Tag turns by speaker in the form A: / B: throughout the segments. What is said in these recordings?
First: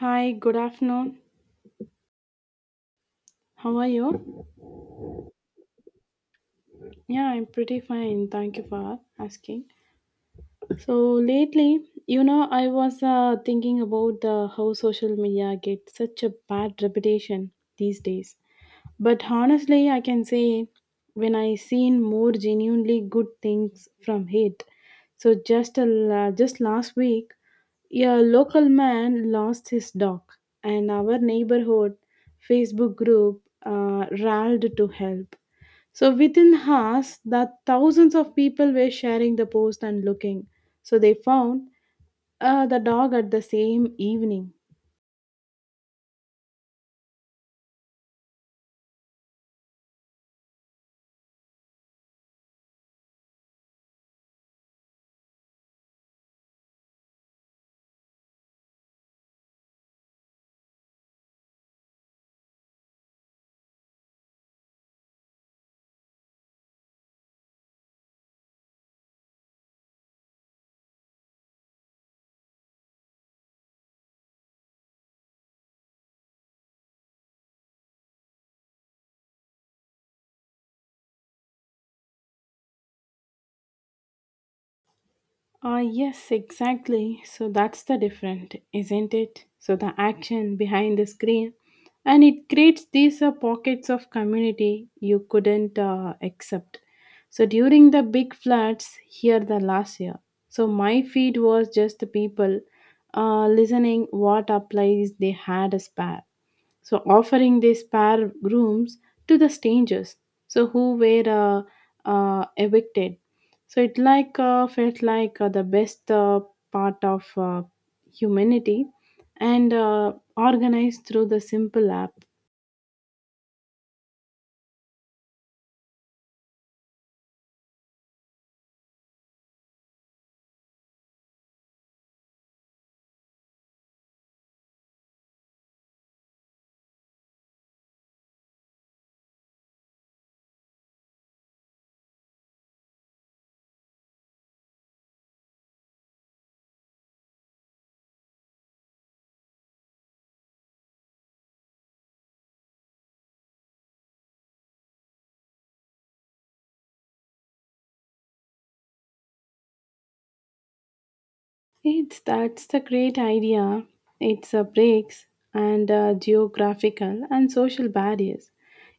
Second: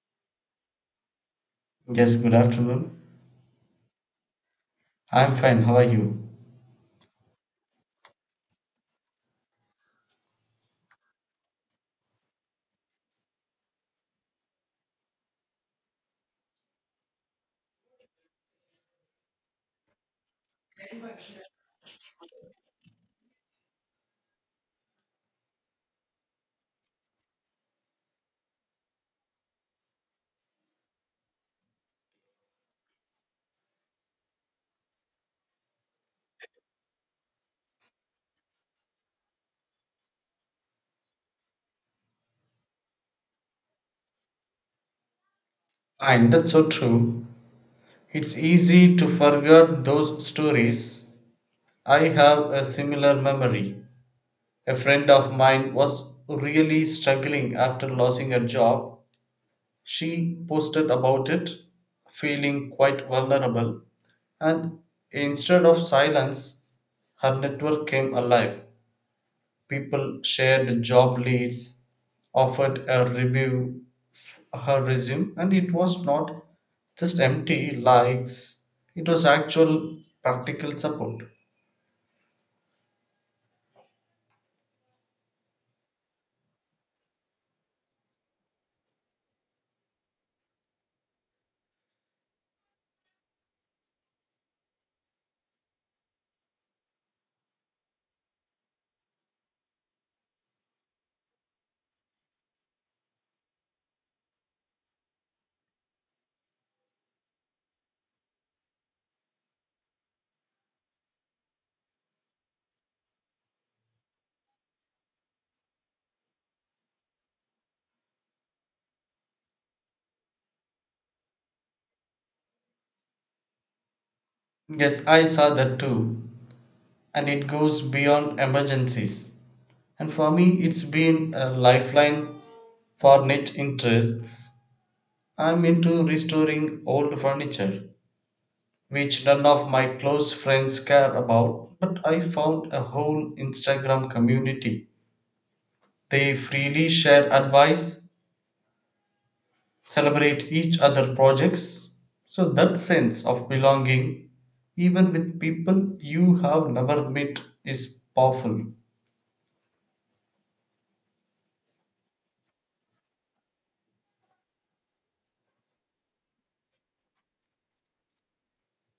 A: Hi, good afternoon.
B: Yes, good afternoon.
A: How are you?
B: I'm fine. How are you?
A: Yeah, I'm pretty fine. Thank you for asking. So, lately, you know, I was thinking about the how social media gets such a bad reputation these days. But honestly, I can say when I seen more genuinely good things from it. So just last week, a local man lost his dog, and our neighborhood Facebook group rallied to help. So within hours, that thousands of people were sharing the post and looking. So they found the dog at the same evening.
B: And that's so true. It's easy to forget those stories. I have a similar memory. A friend of mine was really struggling after losing her job. She posted about it, feeling quite vulnerable, and instead of silence, her network came alive. People shared job leads, offered a review, her resume, and it was not just empty likes, it was actual practical support.
A: Ah, yes, exactly. So that's the different, isn't it? So the action behind the screen, and it creates these pockets of community you couldn't accept. So during the big floods here the last year, so my feed was just the people listening what applies they had a spare. So offering their spare rooms to the strangers so who were evicted so it like felt like the best part of humanity and organized through the simple app.
B: Yes, I saw that too, and it goes beyond emergencies. And for me it's been a lifeline for niche interests. I'm into restoring old furniture, which none of my close friends care about, but I found a whole Instagram community. They freely share advice, celebrate each other projects. So that sense of belonging, even with people you have never met, is powerful.
A: It's that's the great idea. It's a breaks and geographical and social barriers.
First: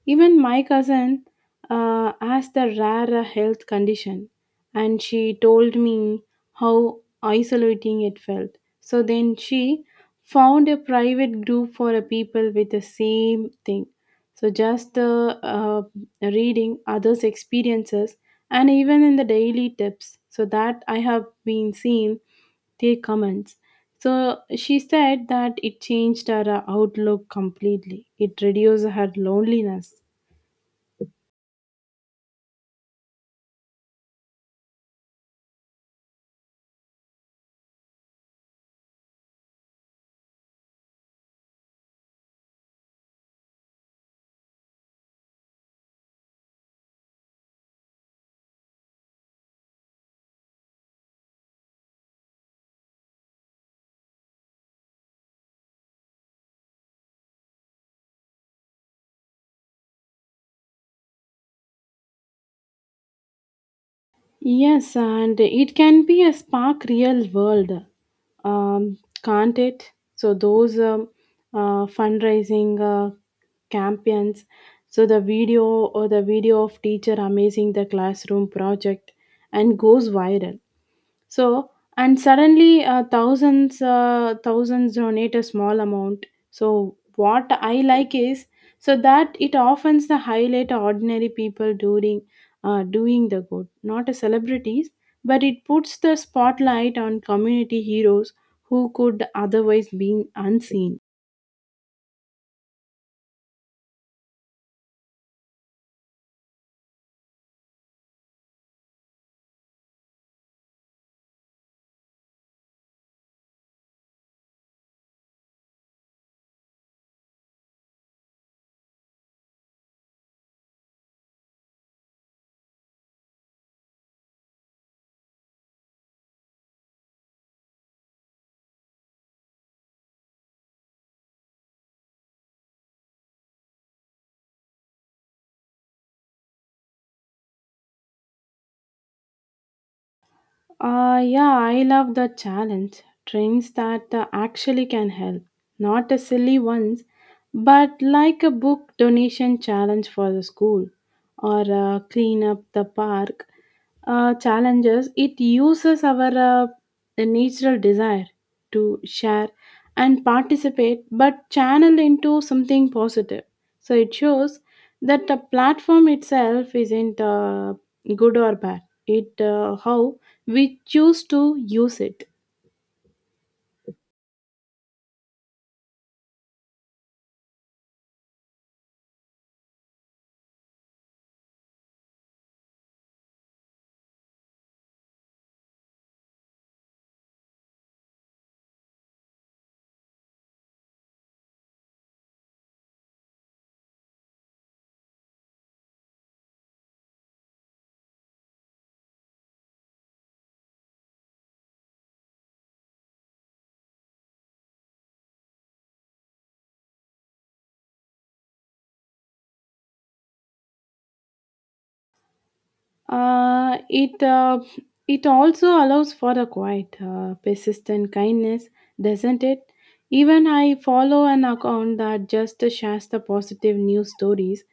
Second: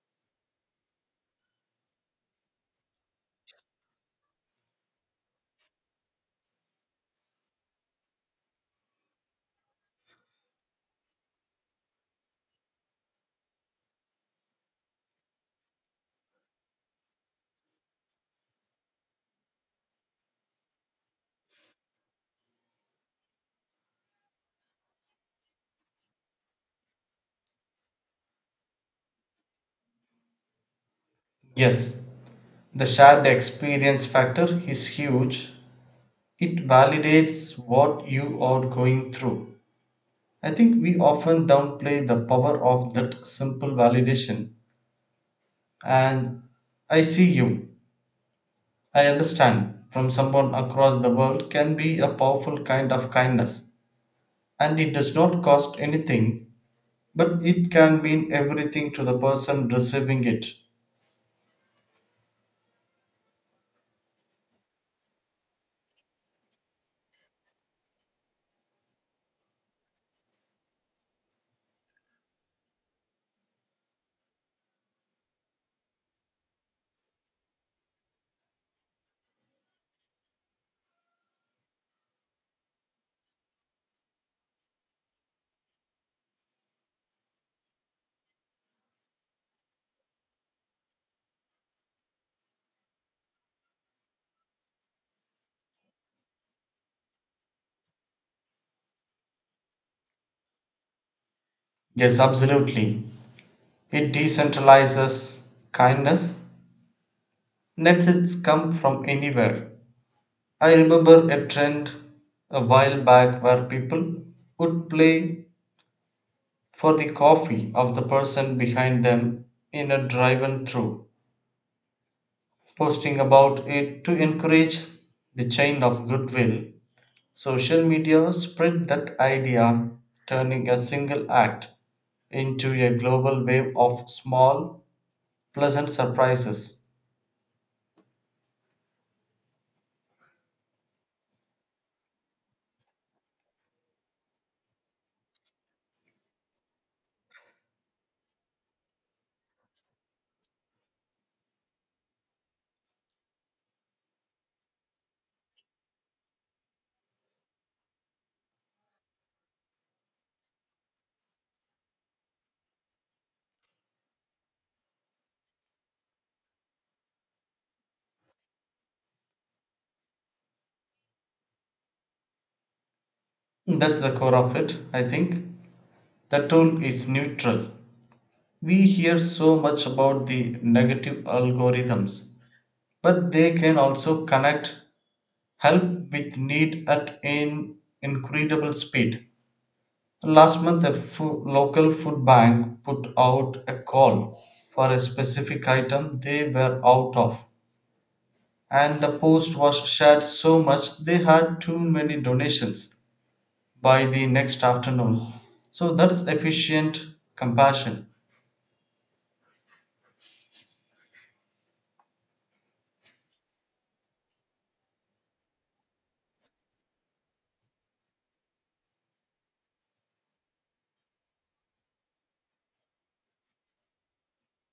A: Even my cousin has the rare health condition, and she told me how isolating it felt. So then she found a private group for people with the same thing. So just reading others' experiences and even in the daily tips, so that I have been seen their comments. So she said that it changed her outlook completely. It reduced her loneliness.
B: Yes, the shared experience factor is huge. It validates what you are going through. I think we often downplay the power of that simple validation. And I see you, I understand. From someone across the world can be a powerful kind of kindness, and it does not cost anything, but it can mean everything to the person receiving it.
A: Yes, and it can be a spark real world, um, can't it? So those fundraising campaigns, so the video or the video of teacher amazing the classroom project and goes viral. So and suddenly thousands donate a small amount so what I like is so that it often the highlight ordinary people doing the good not a celebrities, but it puts the spotlight on community heroes who could otherwise be unseen.
B: Yes, absolutely. It decentralizes kindness. Netflix come from anywhere. I remember a trend a while back where people would play for the coffee of the person behind them in a drive-through, posting about it to encourage the chain of goodwill. Social media spread that idea, turning a single act into a global wave of small, pleasant surprises.
A: Yeah, I love the challenge. Trains that actually can help. Not the silly ones, but like a book donation challenge for the school or clean up the park challenges. It uses our the natural desire to share and participate, but channel into something positive. So it shows that the platform itself isn't good or bad. It how we choose to use it.
B: That's the core of it, I think. The tool is neutral. We hear so much about the negative algorithms, but they can also connect, help with need at an incredible speed. Last month, a local food bank put out a call for a specific item they were out of, and the post was shared so much they had too many donations by the next afternoon. So that's efficient compassion.
A: Uh, it uh, it also allows for a quiet, persistent kindness, doesn't it? Even I follow an account that just shares the positive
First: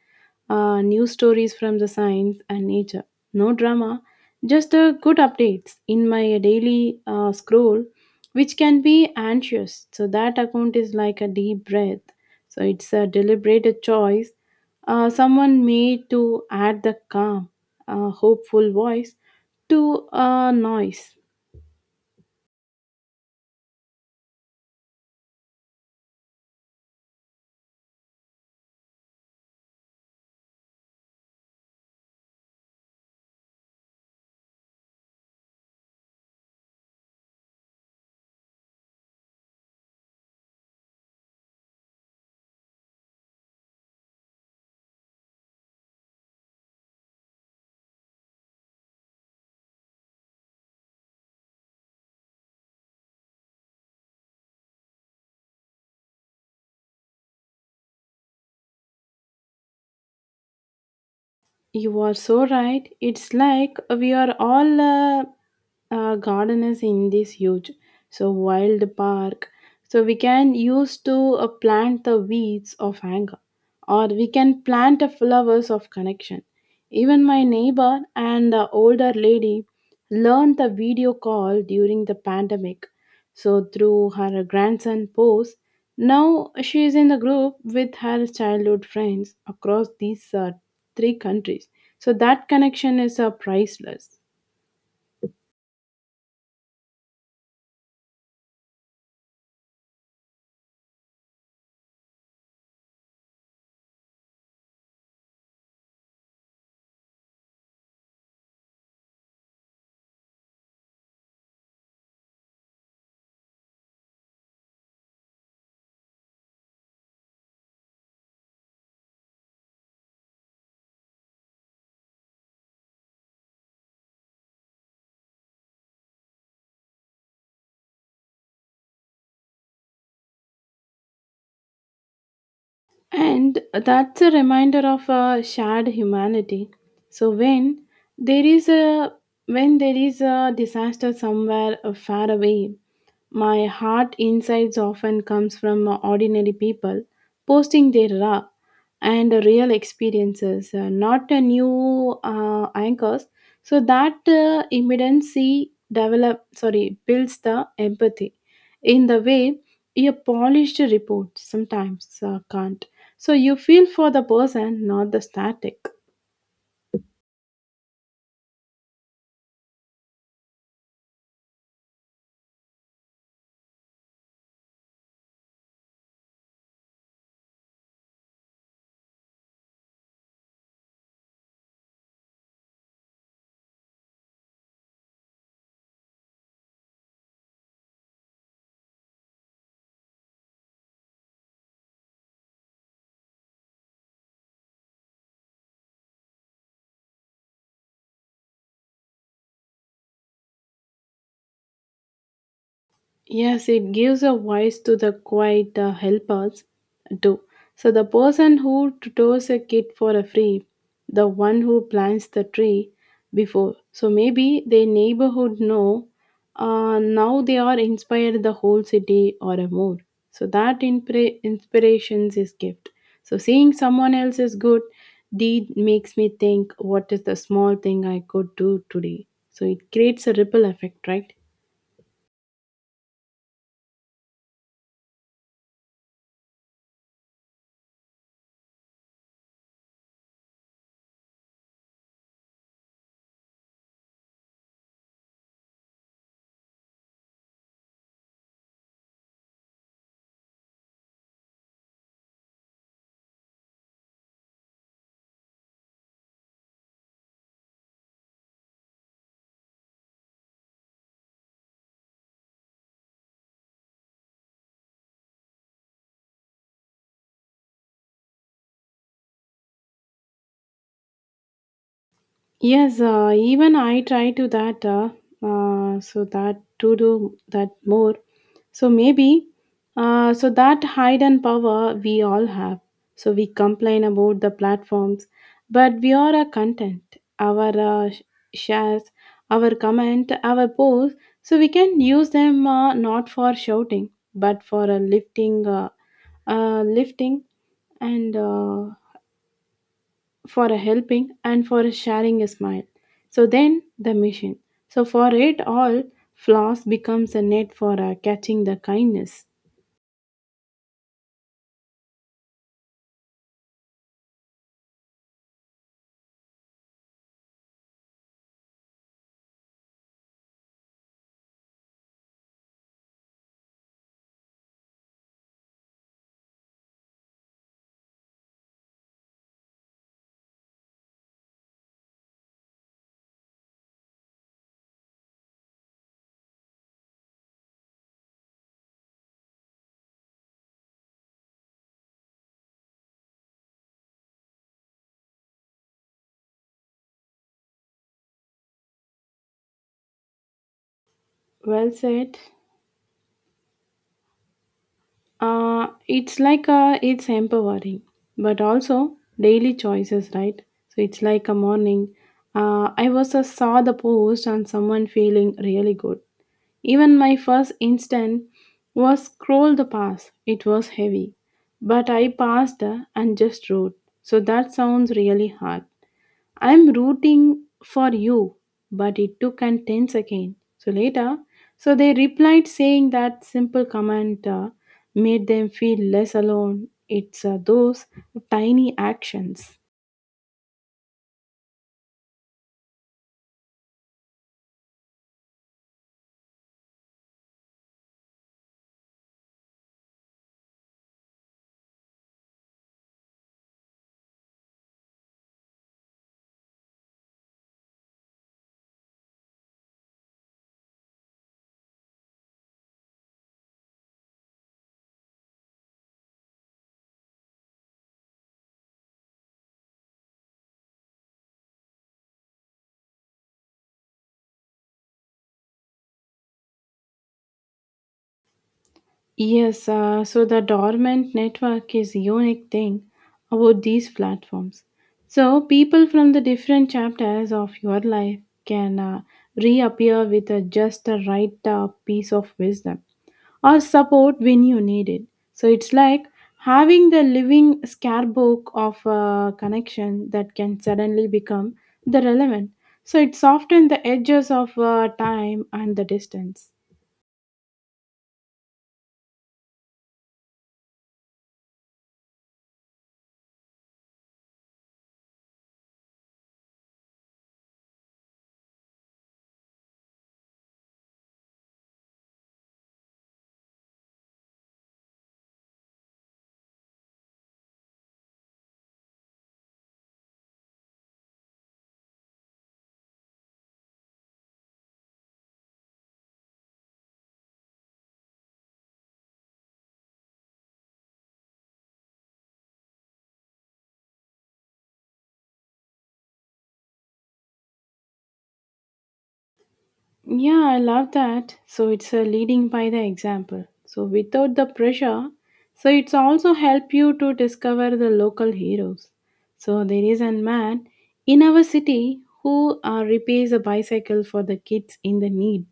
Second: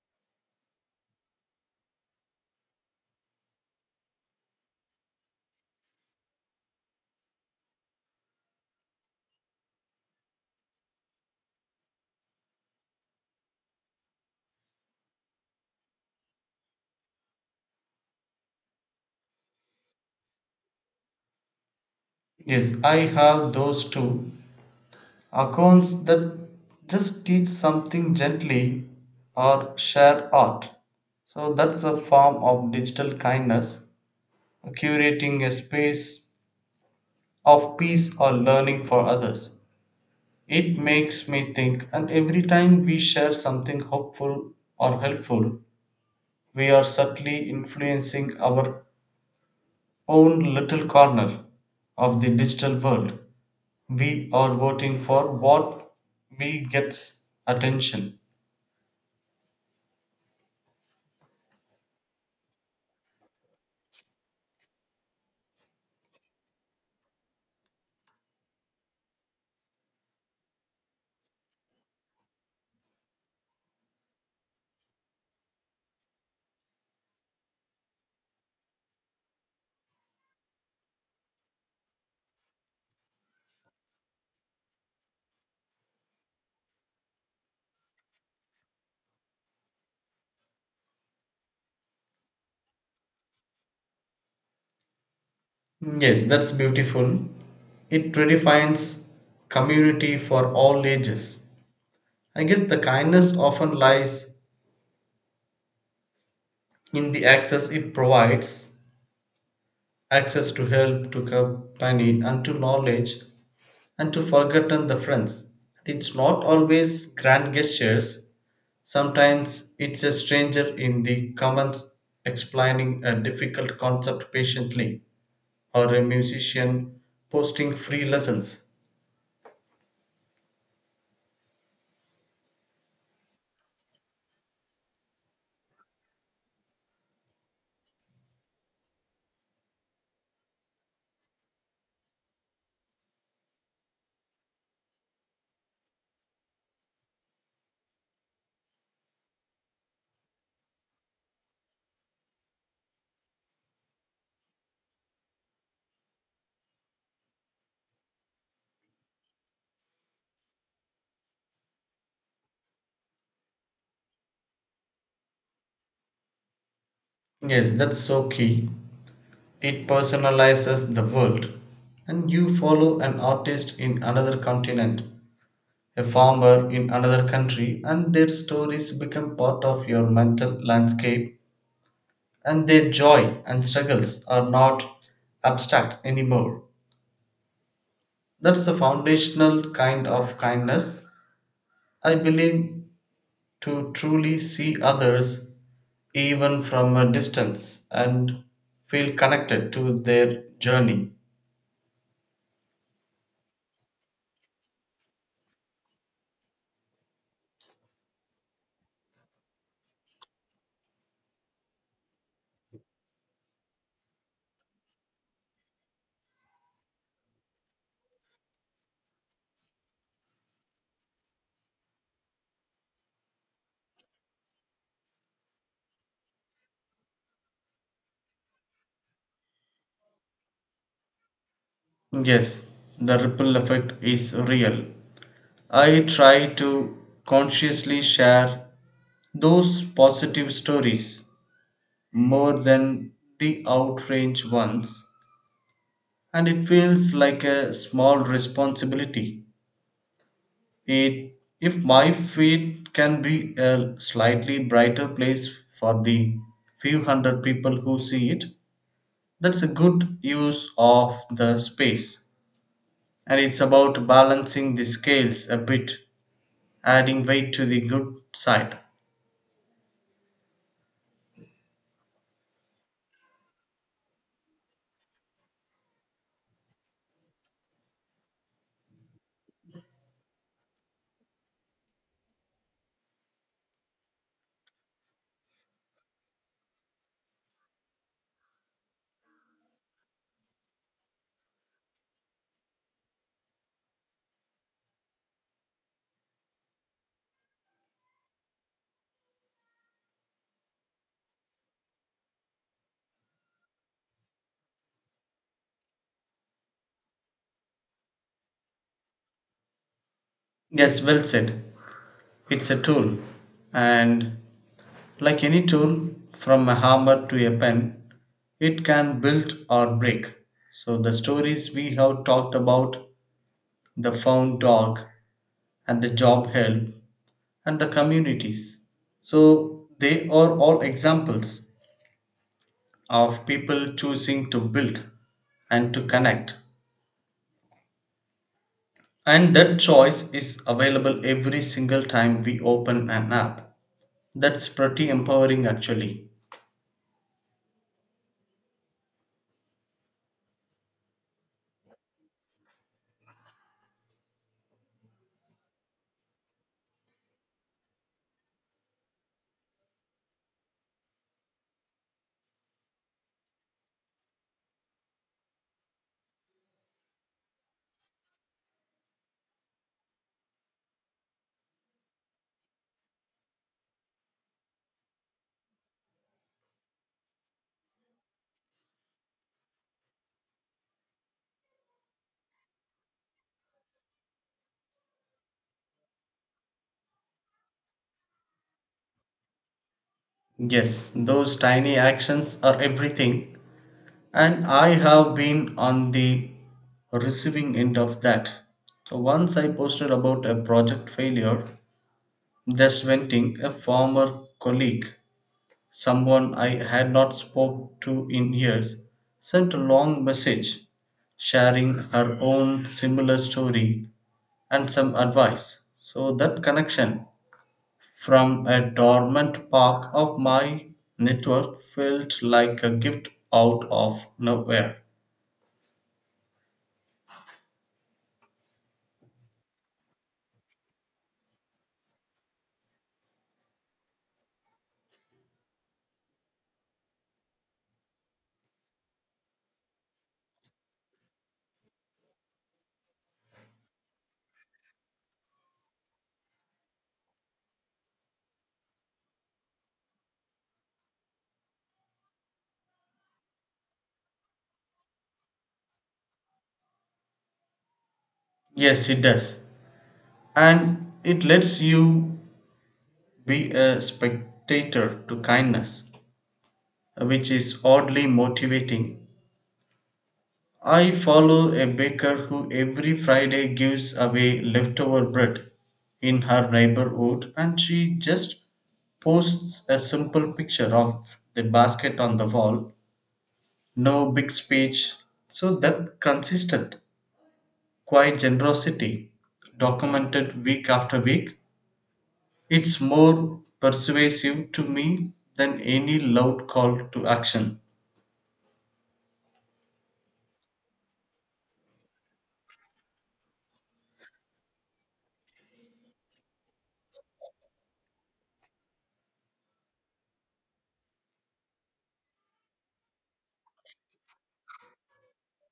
A: news stories from the science and nature. No drama, just good updates in my daily scroll, which can be anxious. So that account is like a deep breath. So it's a deliberate choice someone made to add the calm, hopeful voice to a noise.
B: Yes, I have those two accounts that just teach something gently or share art. So that's a form of digital kindness, curating a space of peace or learning for others. It makes me think, and every time we share something hopeful or helpful, we are subtly influencing our own little corner of the digital world. We are voting for what we gets attention.
A: You are so right. It's like we are all gardeners in this huge, so wild park. So we can use to plant the weeds of anger, or we can plant the flowers of connection. Even my neighbor and the older lady learned the video call during the pandemic. So through her grandson post, now she is in the group with her childhood friends across these three countries. So that connection is priceless.
B: Yes, that's beautiful. It redefines community for all ages. I guess the kindness often lies in the access it provides, access to help, to company, and to knowledge, and to forgotten the friends. It's not always grand gestures. Sometimes it's a stranger in the comments explaining a difficult concept patiently, or a musician posting free lessons.
A: And that's a reminder of a shared humanity. So there is a when there is a disaster somewhere far away, my heart insights often comes from ordinary people posting their raw and real experiences, not a new anchors. So that immediacy develop sorry builds the empathy in the way a polished report sometimes can't. So you feel for the person, not the static.
B: Yes, that's so key. It personalizes the world, and you follow an artist in another continent, a farmer in another country, and their stories become part of your mental landscape, and their joy and struggles are not abstract anymore. That's a foundational kind of kindness. I believe to truly see others, even from a distance, and feel connected to their journey.
A: Yes, it gives a voice to the quiet helpers too. So the person who tutors a kid for a free, the one who plants the tree before. So maybe their neighborhood know. Now they are inspired the whole city or a more. So that inspirations is gift. So seeing someone else's good deed makes me think what is the small thing I could do today. So it creates a ripple effect, right?
B: Yes, the ripple effect is real. I try to consciously share those positive stories more than the outrage ones, and it feels like a small responsibility. It, if my feed can be a slightly brighter place for the few hundred people who see it, that's a good use of the space. And it's about balancing the scales a bit, adding weight to the good side.
A: Yes, even I try to that, so that to do that more. So maybe, so that hidden power we all have. So we complain about the platforms, but we are a content, our shares, our comment, our posts. So we can use them not for shouting, but for lifting, and. For a helping and for a sharing a smile. So then the mission. So for it all, floss becomes a net for catching the kindness.
B: Yes, well said. It's a tool, and like any tool, from a hammer to a pen, it can build or break. So, the stories we have talked about, the found dog and the job help and the communities. So, they are all examples of people choosing to build and to connect. And that choice is available every single time we open an app. That's pretty empowering, actually.
A: Well said. It's empowering, but also daily choices, right? So it's like a morning. I was saw the post on someone feeling really good. Even my first instinct was scroll the pass. It was heavy, but I passed and just wrote. So that sounds really hard. I'm rooting for you, but it took and 10 seconds. So later, so they replied saying that simple comment made them feel less alone. It's those tiny actions.
B: Yes, those tiny actions are everything. And I have been on the receiving end of that. So once I posted about a project failure, just venting a former colleague, someone I had not spoke to in years, sent a long message sharing her own similar story and some advice. So that connection from a dormant part of my network felt like a gift out of nowhere.
A: Yes, so the dormant network is unique thing about these platforms. So people from the different chapters of your life can reappear with just the right piece of wisdom or support when you need it. So it's like having the living scarebook of a connection that can suddenly become the relevant. So it softens the edges of time and the distance.
B: Yes, it does. And it lets you be a spectator to kindness, which is oddly motivating. I follow a baker who every Friday gives away leftover bread in her neighborhood, and she just posts a simple picture of the basket on the wall. No big speech. So that consistent, quiet generosity, documented week after week, It's more persuasive to me than any loud call to action.
A: Yeah, I love that. So it's a leading by the example. So without the pressure, so it's also help you to discover the local heroes. So there is a man in our city who repairs a bicycle for the kids in the need.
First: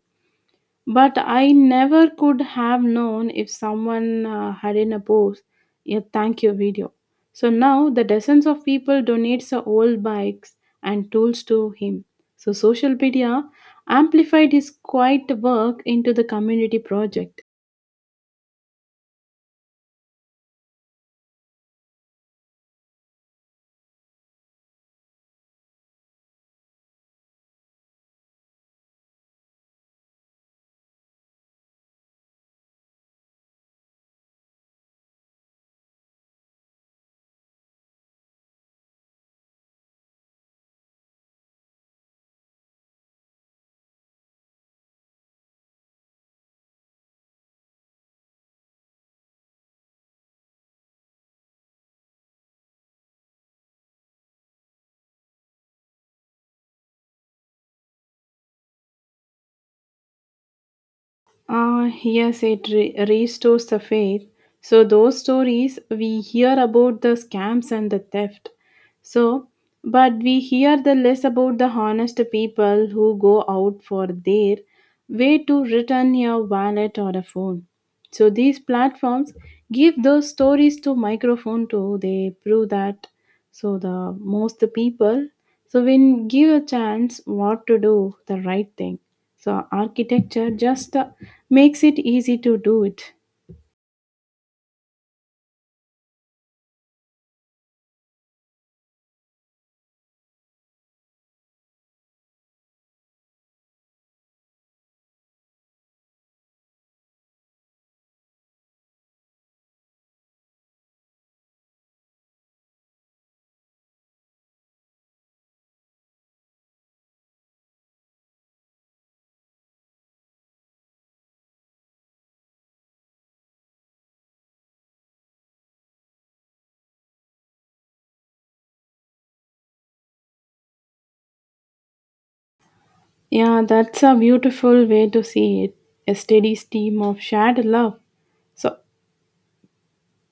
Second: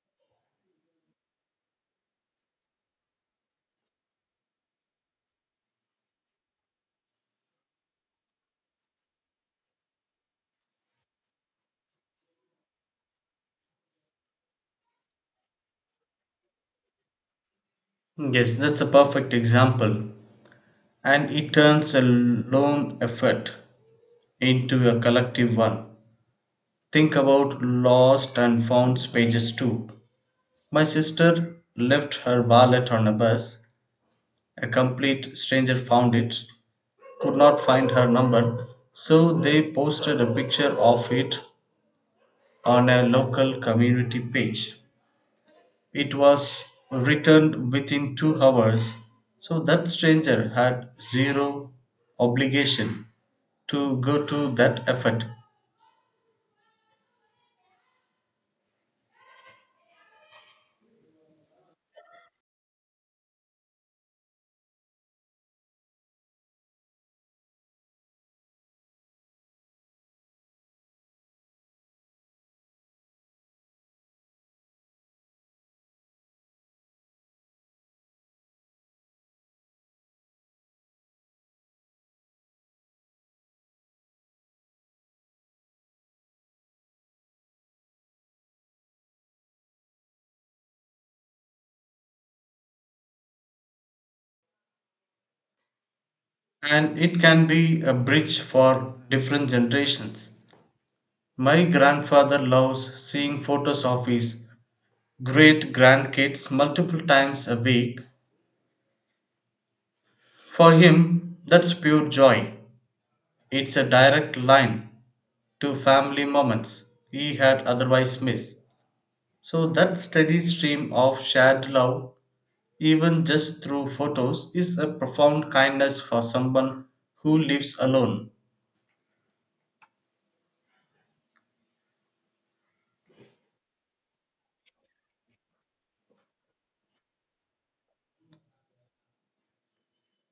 A: But I never could have known if someone hadn't a post a thank you video. So now the dozens of people donates their old bikes and tools to him. So social media amplified his quiet work into the community project.
B: Yes, that's a perfect example. And it turns a lone effort into a collective one. Think about lost and found pages too. My sister left her wallet on a bus. A complete stranger found it, could not find her number, so they posted a picture of it on a local community page. It was returned within 2 hours, so that stranger had zero obligation to go to that effort,
A: Yes, it restores the faith. So, those stories we hear about the scams and the theft. So, but we hear the less about the honest people who go out for their way to return your wallet or a phone. So these platforms give those stories to microphone to they prove that so the most people so when give a chance what to do the right thing. So architecture just makes it easy to do it.
B: and it can be a bridge for different generations. My grandfather loves seeing photos of his great grandkids multiple times a week. For him, that's pure joy. It's a direct line to family moments he had otherwise missed. So that steady stream of shared love, even just through photos, is a profound kindness for someone who lives alone.
A: Yeah, that's a beautiful way to see it. A steady stream of shared love. So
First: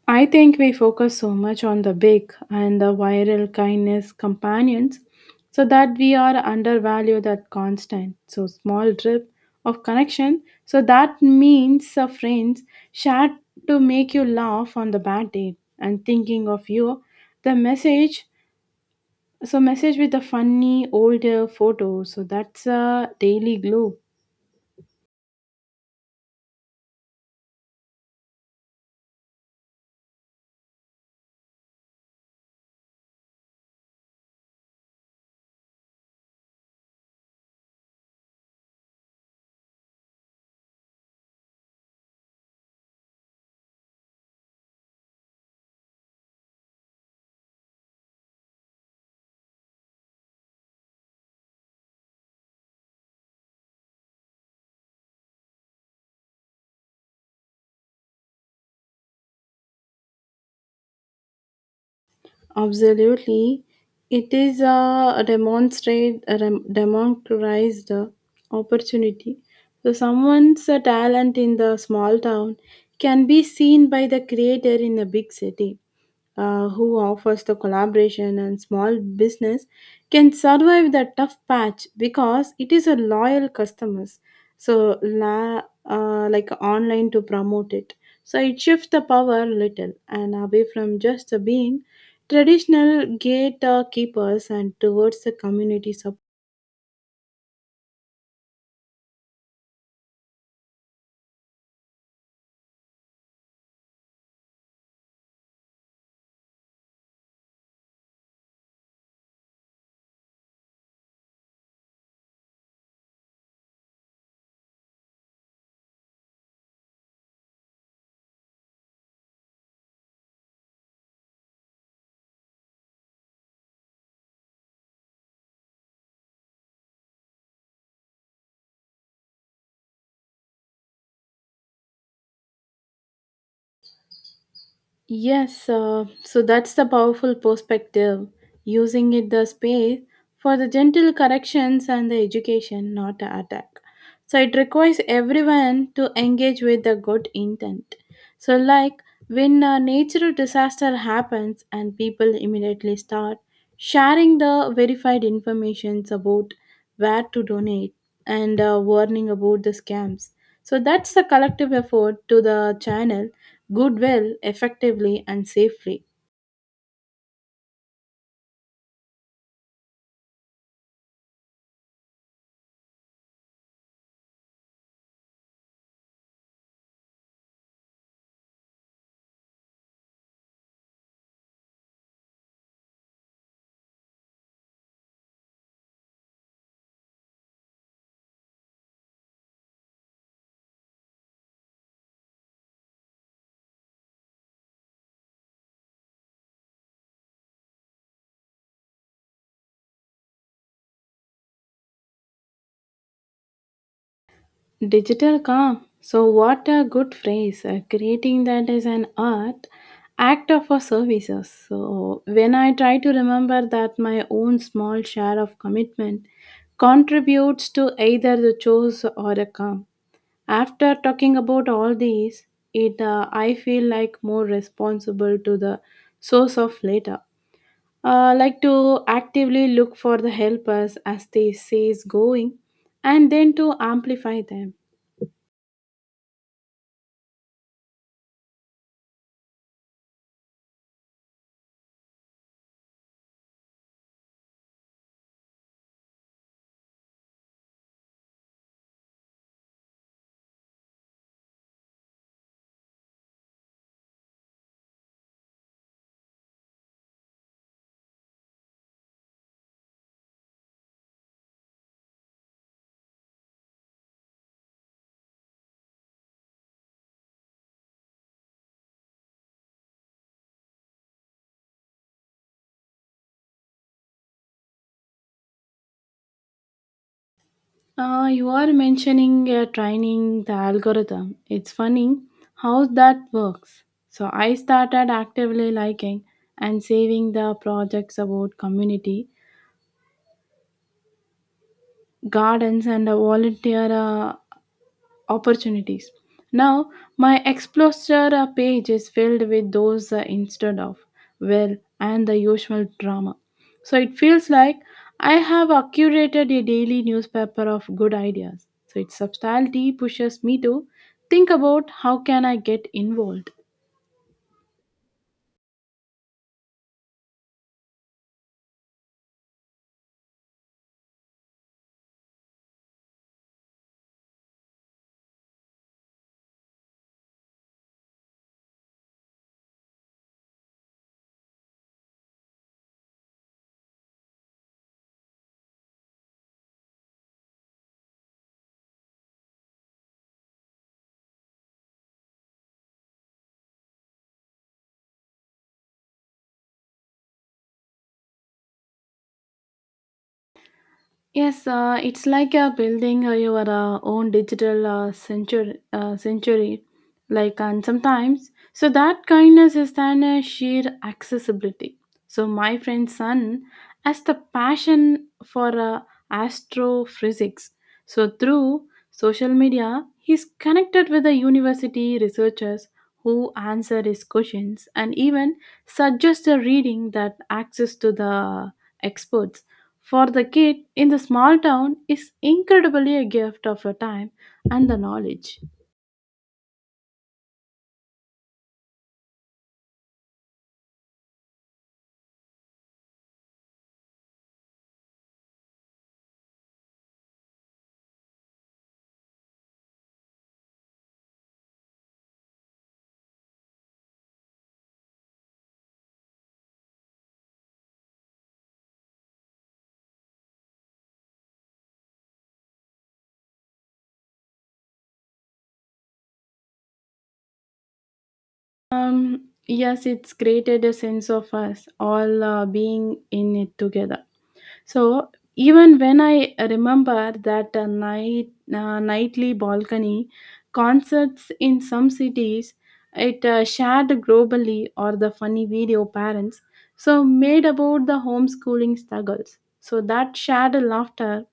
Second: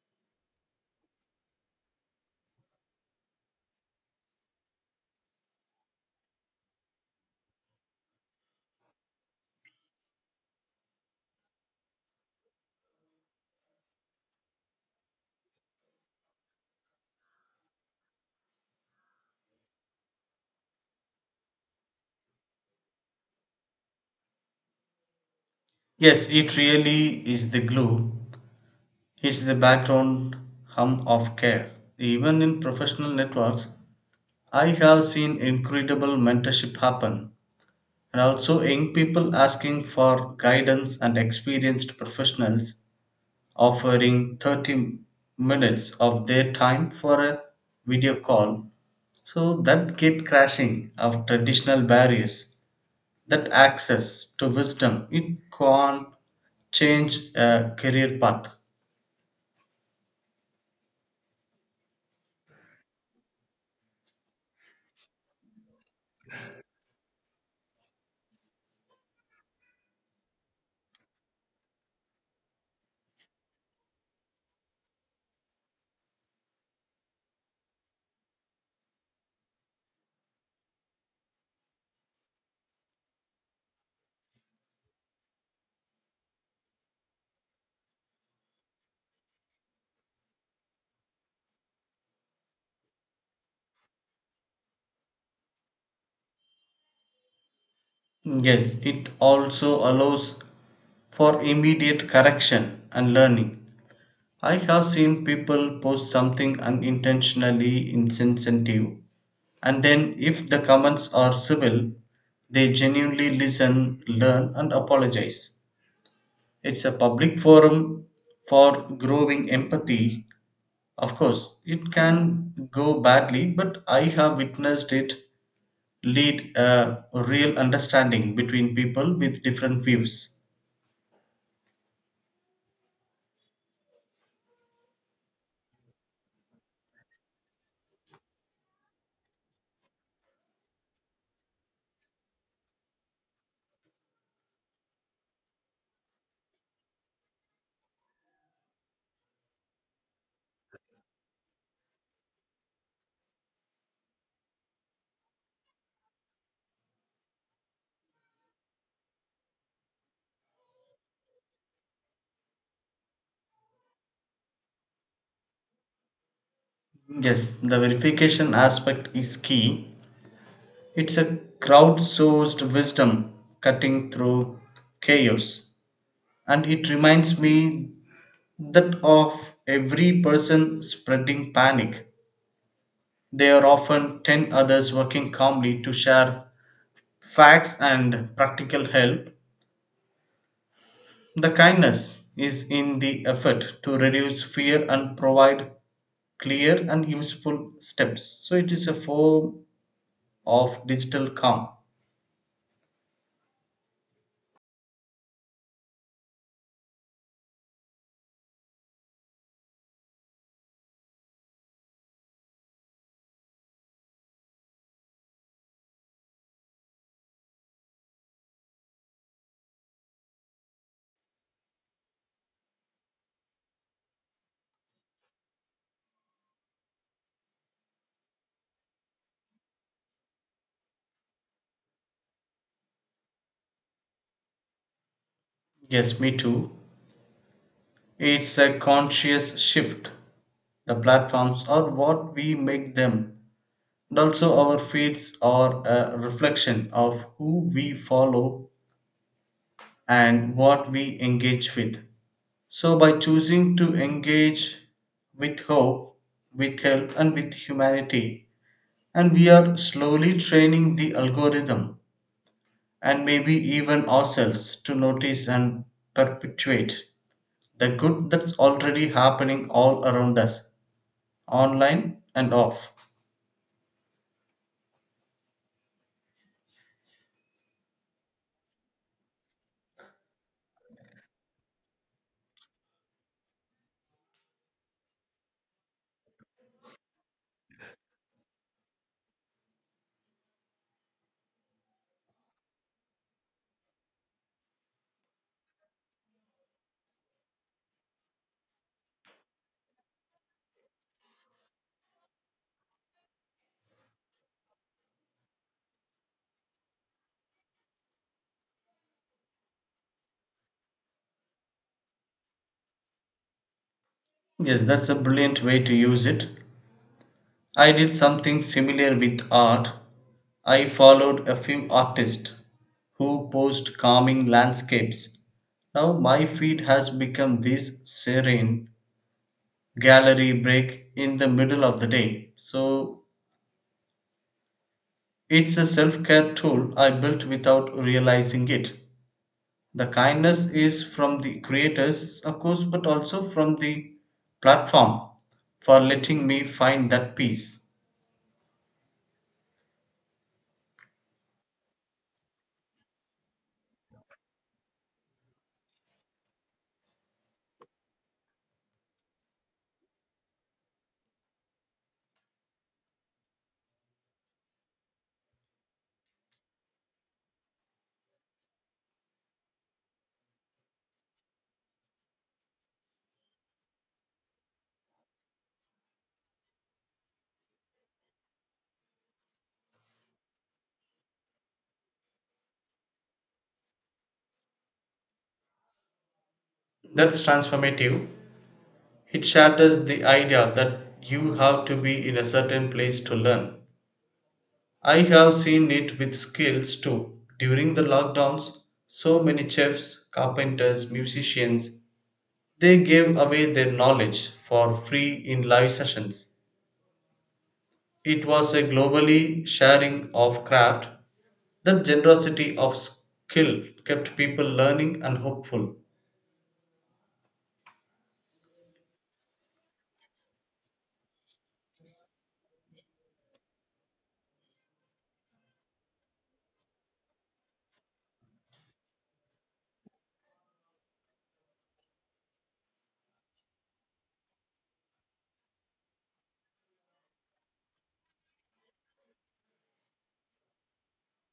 A: I think we focus so much on the big and the viral kindness companions so that we are undervalue that constant, so small drip of connection. So that means a friends shared to make you laugh on the bad day and thinking of you. The message, so message with a funny older photo, so that's a daily glue.
B: Yes, it really is the glue. It's the background hum of care. Even in professional networks, I have seen incredible mentorship happen, and also young people asking for guidance and experienced professionals offering 30 minutes of their time for a video call. So that gate crashing of traditional barriers, that access to wisdom, it can't change a career path.
A: Absolutely. It is a democratized opportunity. So someone's talent in the small town can be seen by the creator in a big city who offers the collaboration and small business can survive the tough patch because it is a loyal customers so like online to promote it, so it shifts the power little and away from just the being traditional gatekeepers and towards the community support.
B: Yes, it also allows for immediate correction and learning. I have seen people post something unintentionally insensitive, and then, if the comments are civil, they genuinely listen, learn, and apologize. It's a public forum for growing empathy. Of course, it can go badly, but I have witnessed it lead a real understanding between people with different views.
A: Yes, so that's the powerful perspective, using it the space for the gentle corrections and the education, not the attack. So it requires everyone to engage with the good intent. So, like when a natural disaster happens and people immediately start sharing the verified informations about where to donate and warning about the scams. So that's the collective effort to the channel Goodwill, effectively, and safely.
B: Yes, the verification aspect is key. It's a crowdsourced wisdom cutting through chaos. And it reminds me that of every person spreading panic, there are often 10 others working calmly to share facts and practical help. The kindness is in the effort to reduce fear and provide clear and useful steps. So it is a form of digital calm.
A: Digital calm. So, what a good phrase. Creating that is an art, act of our services. So, when I try to remember that my own small share of commitment contributes to either the chores or the calm. After talking about all these, it I feel like more responsible to the source of later. Like to actively look for the helpers as they says going and then to amplify them.
B: Yes, me too. It's a conscious shift. The platforms are what we make them. And also, our feeds are a reflection of who we follow and what we engage with. So, by choosing to engage with hope, with help, and with humanity, and we are slowly training the algorithm, and maybe even ourselves, to notice and perpetuate the good that's already happening all around us, online and off.
A: You are mentioning training the algorithm. It's funny how that works, so I started actively liking and saving the projects about community gardens and volunteer opportunities. Now, my Explorer page is filled with those instead of well and the usual drama. So it feels like I have curated a daily newspaper of good ideas. So its subtlety pushes me to think about how can I get involved.
B: Yes, that's a brilliant way to use it. I did something similar with art. I followed a few artists who posed calming landscapes. Now my feed has become this serene gallery break in the middle of the day. So it's a self care tool I built without realizing it. The kindness is from the creators, of course, but also from the platform for letting me find that peace.
A: Yes, it's like building your own digital century, like and sometimes. So that kindness is then a sheer accessibility. So my friend's son has the passion for astrophysics. So through social media, he's connected with the university researchers who answer his questions and even suggest a reading that access to the experts for the kid in the small town is incredibly a gift of your time and the knowledge.
B: That's transformative. It shatters the idea that you have to be in a certain place to learn. I have seen it with skills too. During the lockdowns, so many chefs, carpenters, musicians, they gave away their knowledge for free in live sessions. It was a globally sharing of craft. That generosity of skill kept people learning and hopeful.
A: Yes, it's created a sense of us all being in it together. So even when I remember that nightly balcony concerts in some cities, it shared globally or the funny video parents so made about the homeschooling struggles. So that shared laughter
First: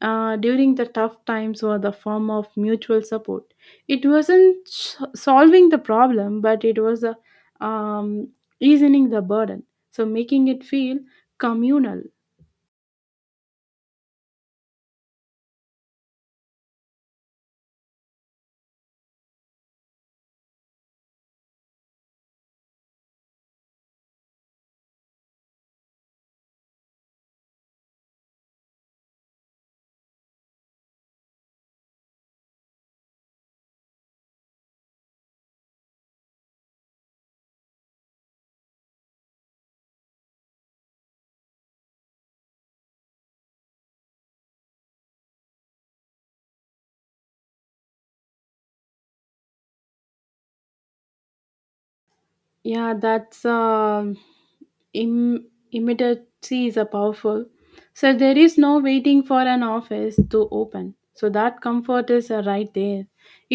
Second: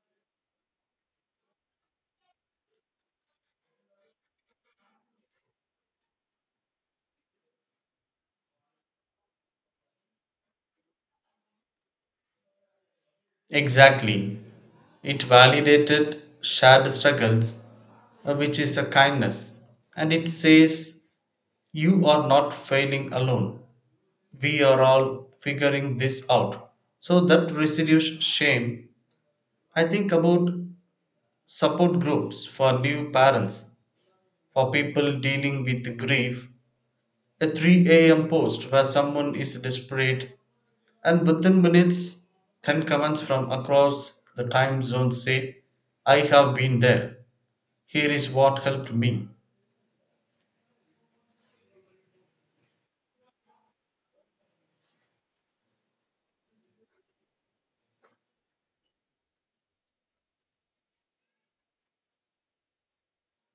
A: during the tough times were the form of mutual support. It wasn't solving the problem, but it was a, um, easing the burden. So making it feel communal.
B: Exactly. It validated shared struggles, which is a kindness. And it says, you are not failing alone. We are all figuring this out. So that reduces shame. I think about support groups for new parents, for people dealing with grief. A 3 a.m. post where someone is desperate, and within minutes, 10 comments from across the time zone say, I have been there. Here is what helped me.
A: Yeah, that's. um Im- Immediacy is a powerful. So there is no waiting for an office to open. So that comfort is right there.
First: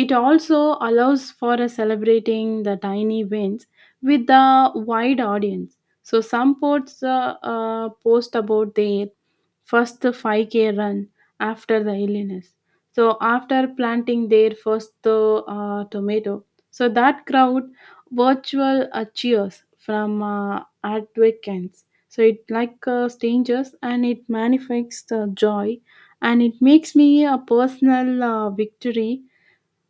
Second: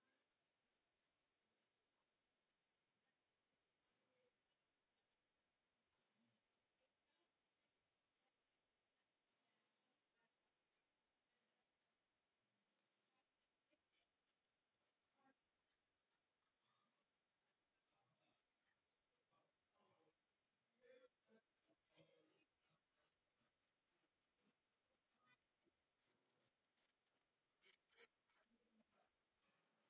A: It also allows for a celebrating the tiny wins with the wide audience. So some post about their first 5K run after the illness so after planting their first tomato so that crowd virtual cheers from advocates so it like strangers and it manifests the joy and it makes me a personal victory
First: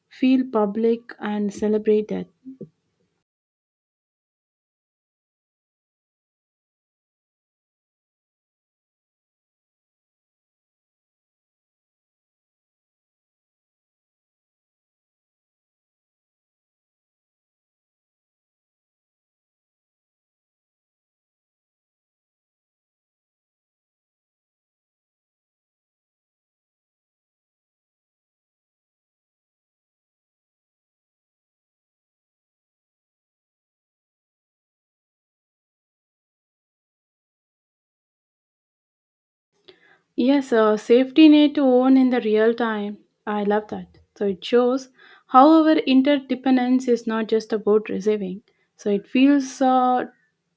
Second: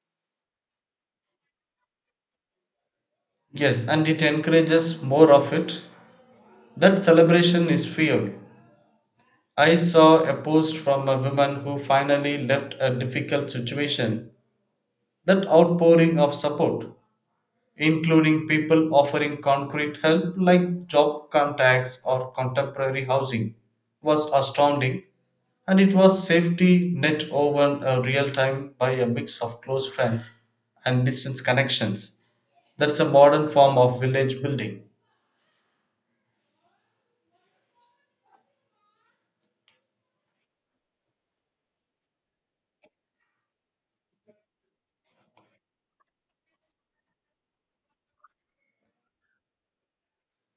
A: feel public and celebrated.
B: Yes, and it encourages more of it. That celebration is fuel. I saw a post from a woman who finally left a difficult situation. That outpouring of support, including people offering concrete help like job contacts or contemporary housing, was astounding. And it was safety net woven a real time by a mix of close friends and distance connections. That's a modern form of village building.
A: Yes, a safety net to own in the real time. I love that. So it shows, however, interdependence is not just about receiving. So it feels uh,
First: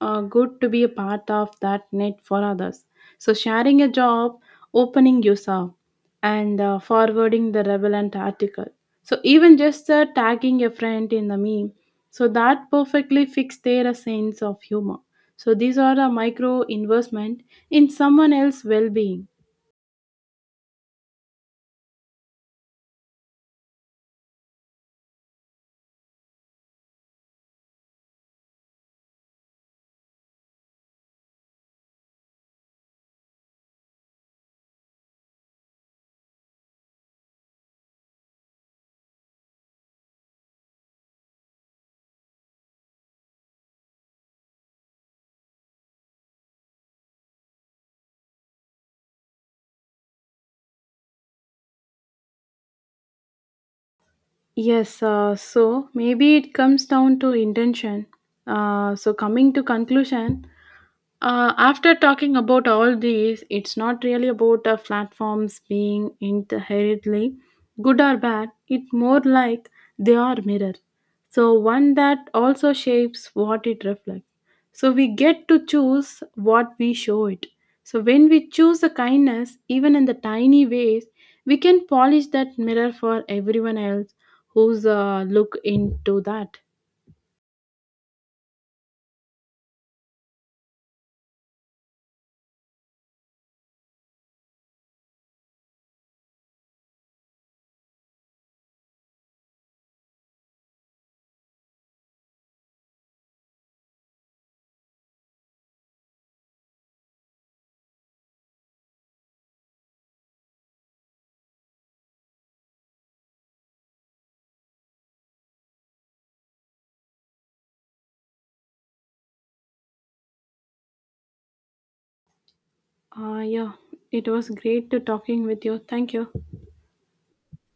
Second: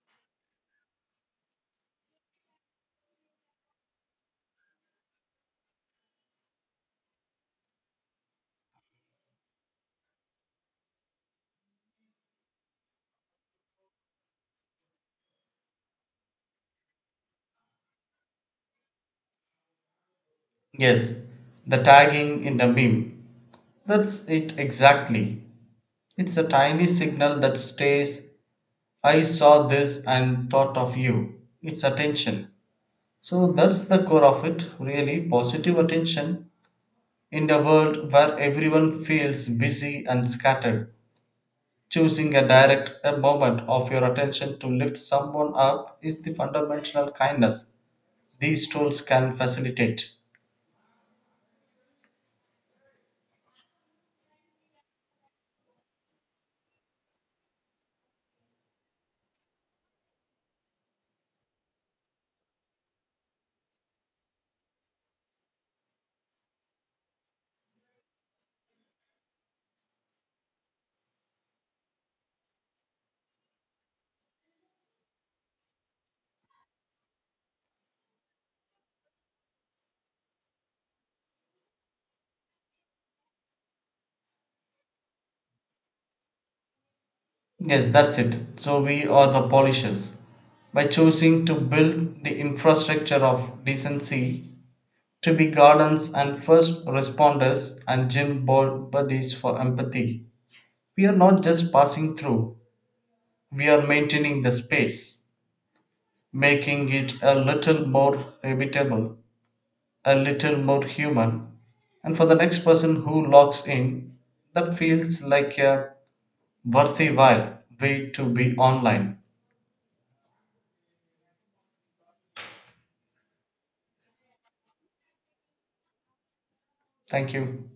A: uh, good to be a part of that net for others. So sharing a job, opening yourself, and forwarding the relevant article. So even just tagging a friend in the meme. So that perfectly fits their sense of humor. So these are a micro investment in someone else's well-being.
B: Yes, the tagging in the meme. That's it exactly. It's a tiny signal that stays, I saw this and thought of you. It's attention. So that's the core of it, really positive attention in a world where everyone feels busy and scattered. Choosing a direct a moment of your attention to lift someone up is the fundamental kindness these tools can facilitate.
A: Yes, so maybe it comes down to intention. So, coming to conclusion, after talking about all these, it's not really about the platforms being inherently good or bad. It's more like they are mirror. So, one that also shapes what it reflects. So, we get to choose what we show it. So, when we choose the kindness, even in the tiny ways, we can polish that mirror for everyone else who's look into that.
B: Yes, that's it. So we are the polishers. By choosing to build the infrastructure of decency, to be gardens and first responders and gym ball buddies for empathy, we are not just passing through, we are maintaining the space, making it a little more habitable, a little more human. And for the next person who logs in, that feels like a worthwhile way to be online.
A: Yeah, it was great to talking with you. Thank you.
B: Thank you.